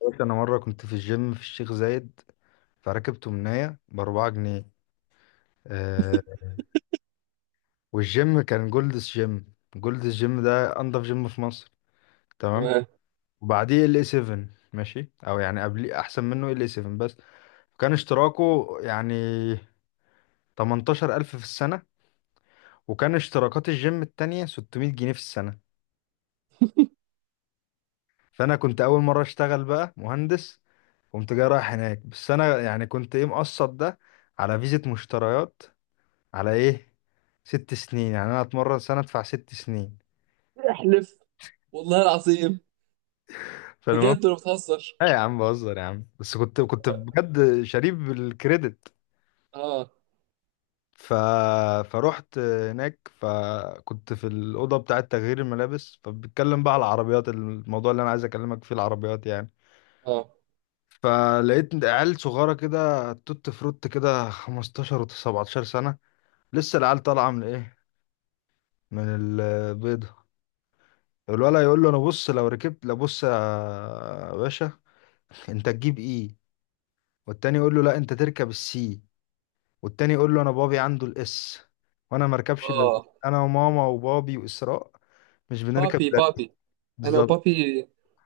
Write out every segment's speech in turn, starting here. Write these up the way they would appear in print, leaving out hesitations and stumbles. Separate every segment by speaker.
Speaker 1: قلت انا مره كنت في الجيم في الشيخ زايد، فركبت مناية باربعة جنيه. آه، والجيم كان جولدس جيم. جولدس جيم ده انضف جيم في مصر. تمام.
Speaker 2: تمام.
Speaker 1: وبعديه ال 7. ماشي، او يعني قبل، احسن منه ال 7. بس كان اشتراكه يعني 18000 في السنه، وكان اشتراكات الجيم التانية 600 جنيه في السنه. فانا كنت اول مره اشتغل بقى مهندس. قمت جاي رايح هناك، بس انا يعني كنت ايه، مقسط ده على فيزة مشتريات، على ايه، ست سنين. يعني انا اتمرن سنه ادفع ست سنين.
Speaker 2: احلف والله العظيم،
Speaker 1: فالمهم،
Speaker 2: بجد ولا بتهزر؟
Speaker 1: لا يا عم، بهزر يا عم، بس كنت بجد شريف بالكريدت.
Speaker 2: اه،
Speaker 1: ف... فروحت هناك، فكنت في الأوضة بتاعة تغيير الملابس، فبتكلم بقى على العربيات. الموضوع اللي أنا عايز أكلمك فيه العربيات يعني.
Speaker 2: اه،
Speaker 1: فلقيت عيال صغيرة كده، توت فروت كده، 15 و 17 سنة. لسه العيال طالعة من إيه، من البيضة. الولد يقول له: أنا بص لو ركبت، لا بص يا باشا، انت تجيب ايه؟ والتاني يقول له: لا، انت تركب السي. والتاني يقول له: انا بابي عنده الاس، وانا ما اركبش الا الاس،
Speaker 2: اه.
Speaker 1: انا وماما وبابي واسراء. مش بنركب
Speaker 2: بابي
Speaker 1: الا الإس.
Speaker 2: بابي، انا
Speaker 1: بالظبط.
Speaker 2: وبابي.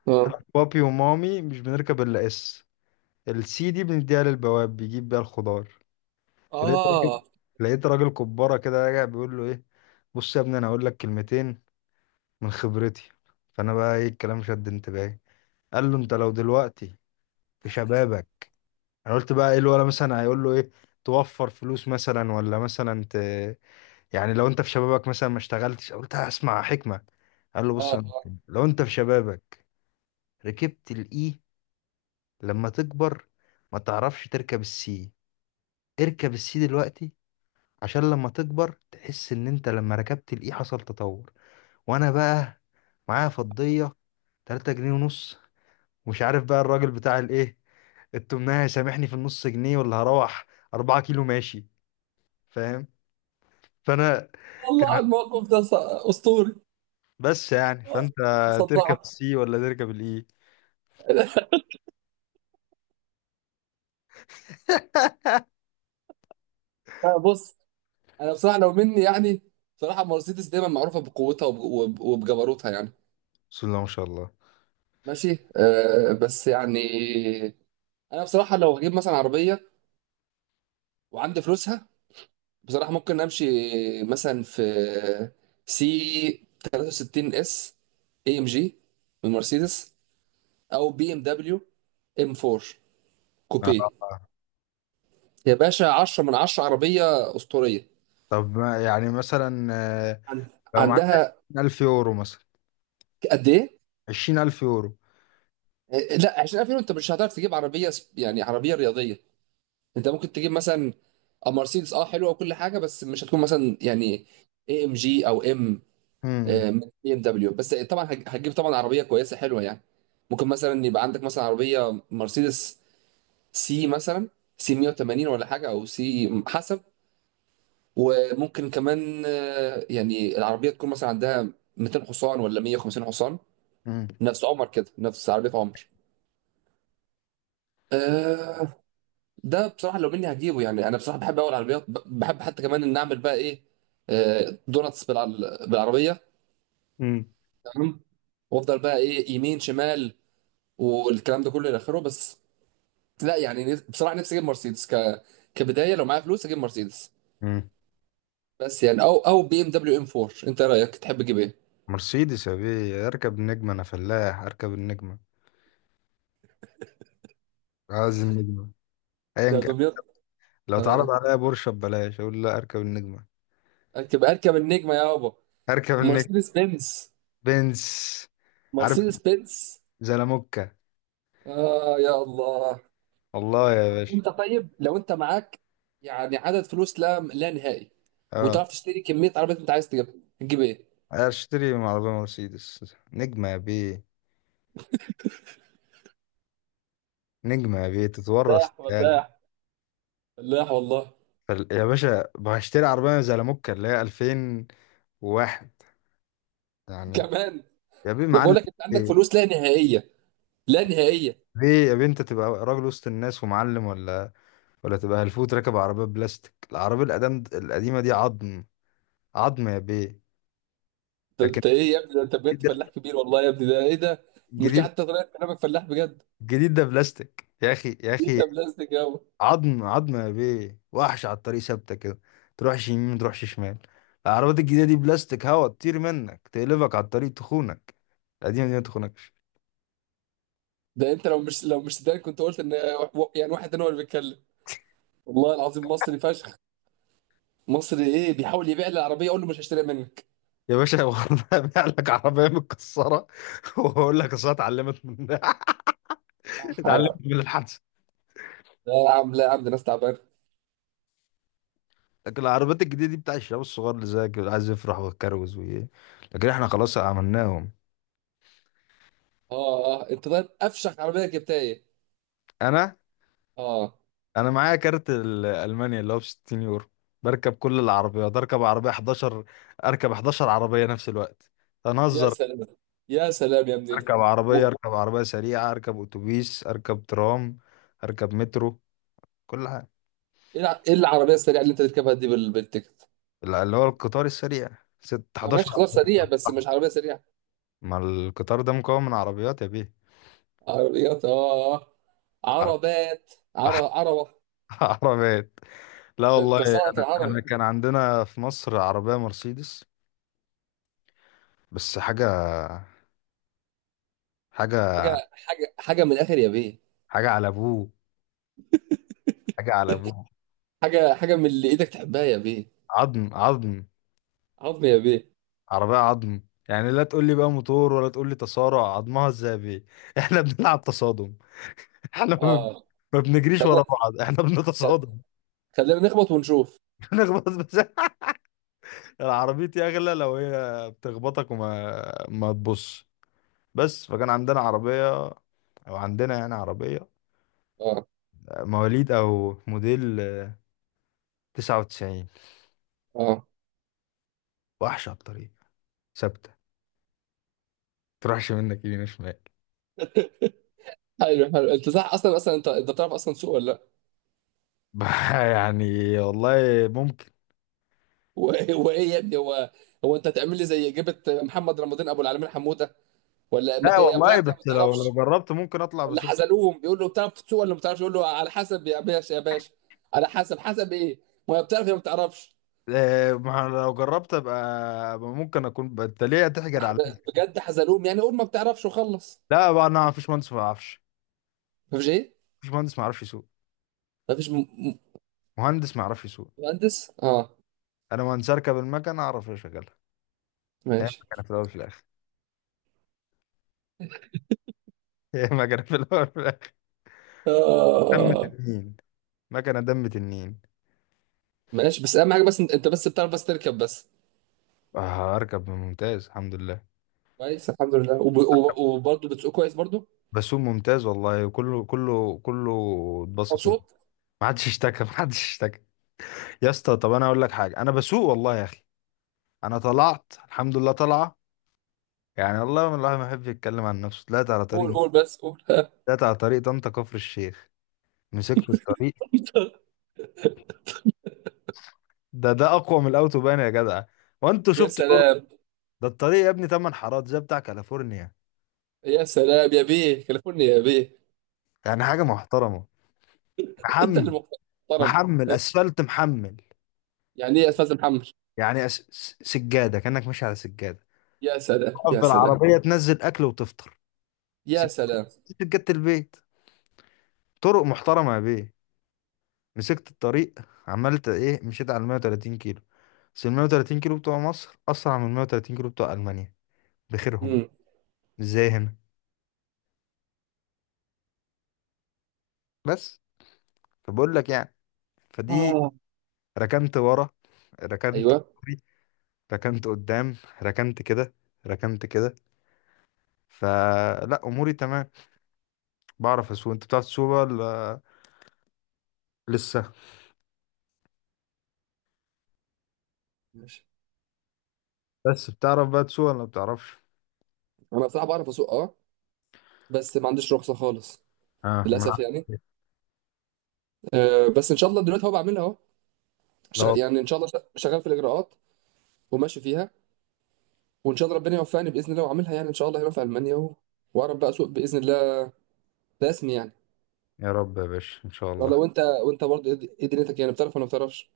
Speaker 2: اه،
Speaker 1: انا بابي ومامي مش بنركب الا اس. السي دي بنديها للبواب بيجيب بيها الخضار. فلقيت راجل،
Speaker 2: اه،
Speaker 1: لقيت راجل كبارة كده راجع بيقول له ايه، بص يا ابني انا هقول لك كلمتين من خبرتي. فانا بقى ايه، الكلام شد انتباهي. قال له: انت لو دلوقتي في شبابك، انا قلت بقى ايه الولا مثلا هيقول له ايه، توفر فلوس مثلا، ولا مثلا يعني لو انت في شبابك مثلا ما اشتغلتش. قلت هسمع حكمة. قال له: بص،
Speaker 2: اه.
Speaker 1: لو انت في شبابك ركبت الاي، لما تكبر ما تعرفش تركب السي. اركب السي دلوقتي عشان لما تكبر تحس ان انت لما ركبت الاي حصل تطور. وانا بقى معايا فضية 3 جنيه ونص، ومش عارف بقى الراجل بتاع الايه التمناه هيسامحني في النص جنيه، ولا هروح 4 كيلو ماشي. فاهم؟ فانا
Speaker 2: والله
Speaker 1: كان،
Speaker 2: على الموقف ده اسطوري.
Speaker 1: بس يعني
Speaker 2: آه،
Speaker 1: فانت تركب
Speaker 2: صدعت.
Speaker 1: السي ولا تركب الاي؟
Speaker 2: آه، بص، انا بصراحه لو مني، يعني بصراحه مرسيدس دايما معروفه بقوتها وبجبروتها يعني.
Speaker 1: بسم الله ما شاء الله.
Speaker 2: ماشي آه، بس يعني انا بصراحه لو هجيب مثلا عربيه وعندي فلوسها، بصراحة ممكن امشي مثلا في سي 63 اس اي ام جي من مرسيدس، او بي ام دبليو ام 4 كوبيه.
Speaker 1: آه.
Speaker 2: يا باشا 10 من 10، عربية أسطورية.
Speaker 1: طب يعني مثلا،
Speaker 2: عن-
Speaker 1: لو معاك
Speaker 2: عندها
Speaker 1: 20000 يورو مثلا،
Speaker 2: قد ايه؟
Speaker 1: 20000 يورو.
Speaker 2: إيه، لا، 20,000 يورو انت مش هتعرف تجيب عربية يعني عربية رياضية. انت ممكن تجيب مثلا مرسيدس اه حلوة وكل حاجة، بس مش هتكون مثلا يعني اي ام جي او ام.
Speaker 1: امم
Speaker 2: آه، من بي ام دبليو، بس طبعا هتجيب طبعا عربيه كويسه حلوه يعني. ممكن مثلا يبقى عندك مثلا عربيه مرسيدس سي مثلا، سي 180 ولا حاجه، او سي حسب. وممكن كمان آه، يعني العربيه تكون مثلا عندها 200 حصان ولا 150 حصان.
Speaker 1: امم
Speaker 2: نفس عمر كده، نفس عربيه عمر. آه. ده بصراحه لو مني هجيبه يعني. انا بصراحه بحب اول عربيات بحب حتى كمان ان اعمل بقى ايه، آه، دوناتس بالعربيه.
Speaker 1: امم
Speaker 2: تمام. وافضل بقى ايه، يمين شمال، والكلام ده كله الى اخره. بس لا، يعني بصراحه نفسي اجيب مرسيدس كبدايه، لو معايا فلوس اجيب مرسيدس.
Speaker 1: امم
Speaker 2: بس يعني، او بي ام دبليو ام 4، انت رايك تحب تجيب ايه؟
Speaker 1: مرسيدس يا بيه، اركب النجمة. انا فلاح، اركب النجمة، عايز النجمة
Speaker 2: ده
Speaker 1: ايا كان.
Speaker 2: دمياط.
Speaker 1: لو اتعرض
Speaker 2: اه،
Speaker 1: عليا بورشه ببلاش اقول لا، اركب النجمة.
Speaker 2: اركب اركب النجمه يابا.
Speaker 1: اركب النجمة.
Speaker 2: مرسيدس بنز.
Speaker 1: بنز. عارف،
Speaker 2: مرسيدس بنز.
Speaker 1: زلموكة.
Speaker 2: اه يا الله.
Speaker 1: والله يا
Speaker 2: طب
Speaker 1: باشا.
Speaker 2: انت، طيب لو انت معاك يعني عدد فلوس لا نهائي،
Speaker 1: اه،
Speaker 2: وتعرف تشتري كميه عربيات انت عايز تجيبها، تجيب ايه؟
Speaker 1: اشتري عربية مرسيدس نجمة يا بيه. نجمة يا بيه تتورث
Speaker 2: فلاح
Speaker 1: تالي.
Speaker 2: ولاح، فلاح والله.
Speaker 1: يا باشا هشتري عربية زي لاموكا اللي هي 2001 يعني.
Speaker 2: كمان؟
Speaker 1: يا بيه
Speaker 2: ده بقول
Speaker 1: معلم.
Speaker 2: لك انت عندك
Speaker 1: بيه
Speaker 2: فلوس لا نهائيه، لا نهائيه.
Speaker 1: بيه يا بيه، انت تبقى راجل وسط الناس ومعلم، ولا تبقى هلفوت راكب عربية بلاستيك، العربية القدام القديمة دي عظم. عظم يا بيه.
Speaker 2: طب
Speaker 1: لكن
Speaker 2: انت ايه يا ابني؟ ده انت بجد
Speaker 1: الجديد
Speaker 2: فلاح
Speaker 1: ده،
Speaker 2: كبير والله يا ابني، ده ايه ده؟ مش
Speaker 1: الجديد،
Speaker 2: حتى طريقه كلامك فلاح بجد.
Speaker 1: الجديد ده بلاستيك يا اخي يا
Speaker 2: انت
Speaker 1: اخي.
Speaker 2: بلاستيك يابا.
Speaker 1: عظم عظم يا بيه، وحش على الطريق، ثابته كده، تروحش يمين متروحش شمال. العربيات الجديده دي بلاستيك، هوا تطير منك، تقلبك على الطريق، تخونك. القديمه دي ما تخونكش.
Speaker 2: ده انت لو مش سوداني كنت قلت ان يعني واحد تاني هو اللي بيتكلم. والله العظيم مصري فشخ. مصري ايه، بيحاول يبيع لي العربيه اقول له مش هشتريها منك.
Speaker 1: يا باشا والله ابيع لك عربيه متكسره. واقول لك اصل اتعلمت من
Speaker 2: صح.
Speaker 1: اتعلمت
Speaker 2: لا
Speaker 1: من الحادثه.
Speaker 2: يا عم، لا يا عم، ده ناس تعبانه.
Speaker 1: لكن العربيات الجديده دي بتاع الشباب الصغار اللي زيك، اللي عايز يفرح ويتكروز وايه. لكن احنا خلاص عملناهم.
Speaker 2: اه، اه. انت طيب، افشخ عربيه جبتها ايه؟
Speaker 1: انا
Speaker 2: اه.
Speaker 1: انا معايا كارت المانيا اللي هو ب 60 يورو. بركب كل العربيات، اركب عربيه 11، اركب 11 عربيه نفس الوقت.
Speaker 2: يا
Speaker 1: هنهزر.
Speaker 2: سلام. يا سلام يا ابني.
Speaker 1: اركب عربيه،
Speaker 2: و-
Speaker 1: اركب عربيه سريعه، اركب اتوبيس، اركب ترام، اركب مترو، كل حاجه.
Speaker 2: ايه ايه العربيه السريعه اللي انت تركبها دي بالتيكت؟
Speaker 1: اللي هو القطار السريع، ست
Speaker 2: آه،
Speaker 1: 11.
Speaker 2: ماشي خلاص، سريع بس مش عربيه سريعه.
Speaker 1: ما القطار ده مكون من عربيات يا بيه.
Speaker 2: عربيات اه،
Speaker 1: ع-
Speaker 2: عربات، عربة.
Speaker 1: عربيات. لا
Speaker 2: ده
Speaker 1: والله.
Speaker 2: انت صنعة
Speaker 1: انا
Speaker 2: العربي.
Speaker 1: كان عندنا في مصر عربيه مرسيدس. بس حاجه، حاجه،
Speaker 2: حاجة حاجة حاجة من الآخر يا بيه.
Speaker 1: حاجه على ابوه، حاجه على ابوه.
Speaker 2: حاجة حاجة من اللي ايدك تحبها يا بيه.
Speaker 1: عظم عظم.
Speaker 2: عظم يا بيه.
Speaker 1: عربية عظم. يعني لا تقول لي بقى موتور، ولا تقول لي تصارع. عظمها الذهبي احنا بنلعب تصادم. احنا ما بن-
Speaker 2: اه.
Speaker 1: ما بنجريش ورا
Speaker 2: خلينا،
Speaker 1: بعض، احنا بنتصادم.
Speaker 2: خلينا نخبط ونشوف.
Speaker 1: نخبط بس. العربيتي اغلى لو هي بتخبطك وما ما تبص. بس فكان عندنا عربية، او عندنا يعني عربية
Speaker 2: اه،
Speaker 1: مواليد او موديل 99،
Speaker 2: اه.
Speaker 1: وحشة على الطريق، ثابتة، تروحش منك يمين شمال.
Speaker 2: حلو حلو، انت صح. اصلا اصلا، انت تعرف اصلا سوق ولا لا؟
Speaker 1: يعني والله ممكن.
Speaker 2: هو إيه، هو ايه يا ابني، هو، هو انت هتعمل لي زي جبت محمد رمضان ابو العالمين حموده، ولا ما
Speaker 1: لا
Speaker 2: ت- يا
Speaker 1: والله،
Speaker 2: بتعرف يا ما
Speaker 1: بس لو
Speaker 2: تعرفش؟
Speaker 1: جربت ممكن اطلع
Speaker 2: اللي
Speaker 1: بسوق.
Speaker 2: حزلوهم بيقول له بتعرف تسوق ولا ما بتعرفش، يقول له على حسب يا باشا، يا باشا على حسب. حسب ايه، ما هي بتعرف يا ما بتعرفش.
Speaker 1: إيه، ما أنا لو جربت ابقى، أبقى ممكن اكون انت ليه هتحجر عليا.
Speaker 2: بجد حزلوهم، يعني قول ما بتعرفش وخلص.
Speaker 1: لا بقى، انا مفيش مهندس ما يعرفش.
Speaker 2: مفيش ايه؟
Speaker 1: مفيش مهندس ما يعرفش يسوق.
Speaker 2: مفيش
Speaker 1: مهندس ما يعرفش يسوق.
Speaker 2: مهندس. اه.
Speaker 1: انا مهندس اركب المكنه اعرف اشغلها. هي
Speaker 2: ماشي.
Speaker 1: مكنه في الاول في الاخر. هي مكنه في الاول في الاخر. دم
Speaker 2: آه
Speaker 1: تنين، مكنه دم تنين.
Speaker 2: ماشي، بس اهم حاجه بس انت بس بتعرف بس تركب بس.
Speaker 1: اركب ممتاز الحمد لله.
Speaker 2: كويس، الحمد لله. وبرضه بتسوق كويس برضه؟
Speaker 1: بسوق ممتاز والله، كله كله كله، اتبسط مني.
Speaker 2: مبسوط.
Speaker 1: ما حدش اشتكى، ما حدش اشتكى. يا اسطى، طب انا اقول لك حاجه، انا بسوق والله يا اخي. انا طلعت الحمد لله طالعه، يعني والله من الواحد ما يحبش يتكلم عن نفسه.
Speaker 2: قول قول بس قول.
Speaker 1: طلعت على طريق طنطا كفر الشيخ. مسكت الطريق. ده اقوى من الاوتوبان يا جدع، وانتوا
Speaker 2: يا
Speaker 1: شفتوا طرق.
Speaker 2: سلام،
Speaker 1: ده الطريق يا ابني تمن حارات زي بتاع كاليفورنيا.
Speaker 2: يا سلام يا بيه، كلفوني يا بيه.
Speaker 1: يعني حاجه محترمه.
Speaker 2: انت
Speaker 1: محمل،
Speaker 2: اللي محترم.
Speaker 1: محمل اسفلت محمل.
Speaker 2: يعني ايه يا استاذ محمد؟
Speaker 1: يعني سجاده، كانك ماشي على سجاده.
Speaker 2: يا سلام. يا
Speaker 1: افضل
Speaker 2: سلام.
Speaker 1: عربيه تنزل اكل وتفطر.
Speaker 2: يا
Speaker 1: سج-
Speaker 2: سلام.
Speaker 1: سجاده البيت. طرق محترمه يا بيه. مسكت الطريق، عملت ايه، مشيت على 130 كيلو. بس ال 130 كيلو بتوع مصر اسرع من 130 كيلو بتوع المانيا بخيرهم.
Speaker 2: امم.
Speaker 1: ازاي هنا؟ بس فبقول لك يعني فدي،
Speaker 2: اه.
Speaker 1: ركنت ورا، ركنت
Speaker 2: ايوه.
Speaker 1: فوري، ركنت قدام، ركنت كده، ركنت كده. فلا اموري تمام، بعرف اسوق. انت بتعرف تسوق ولا لسه؟
Speaker 2: ماشي.
Speaker 1: بس بتعرف بقى تسوق ولا ما بتعرفش؟
Speaker 2: انا بصراحه بعرف اسوق اه، بس ما عنديش رخصه خالص
Speaker 1: اه، ما
Speaker 2: للاسف يعني.
Speaker 1: أنا-
Speaker 2: آه، بس ان شاء الله دلوقتي هو بعملها اهو.
Speaker 1: لا والله.
Speaker 2: يعني ان شاء الله شغال في الاجراءات وماشي فيها، وان شاء الله ربنا يوفقني باذن الله واعملها يعني ان شاء الله هنا في المانيا، و... واعرف بقى اسوق باذن الله، رسمي يعني.
Speaker 1: يا رب يا باشا ان شاء
Speaker 2: والله،
Speaker 1: الله.
Speaker 2: وانت برضه ايه، إيه دنيتك يعني، بتعرف ولا ما بتعرفش؟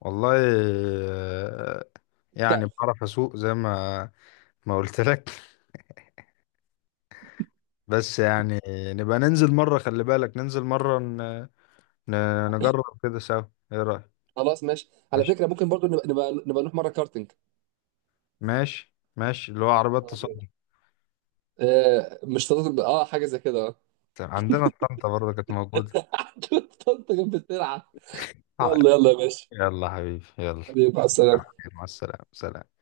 Speaker 1: والله آه، يعني
Speaker 2: بتعرف.
Speaker 1: بعرف اسوق زي ما قلت لك بس يعني نبقى ننزل مرة، خلي بالك، ننزل مرة ن... نجرب كده سوا. ايه رأيك؟
Speaker 2: خلاص ماشي، على
Speaker 1: ماشي،
Speaker 2: فكره ممكن برضه نبقى نروح مره كارتينج.
Speaker 1: ماشي اللي هو عربيات تصدي.
Speaker 2: آه، مش تنطق اه، حاجه زي كده اه.
Speaker 1: تمام، عندنا في طنطا برضه كانت موجودة.
Speaker 2: تنطق بالسرعه.
Speaker 1: آه،
Speaker 2: يلا يلا يا باشا.
Speaker 1: يلا حبيبي يلا.
Speaker 2: حبيبي مع السلامة.
Speaker 1: مع السلامة سلام.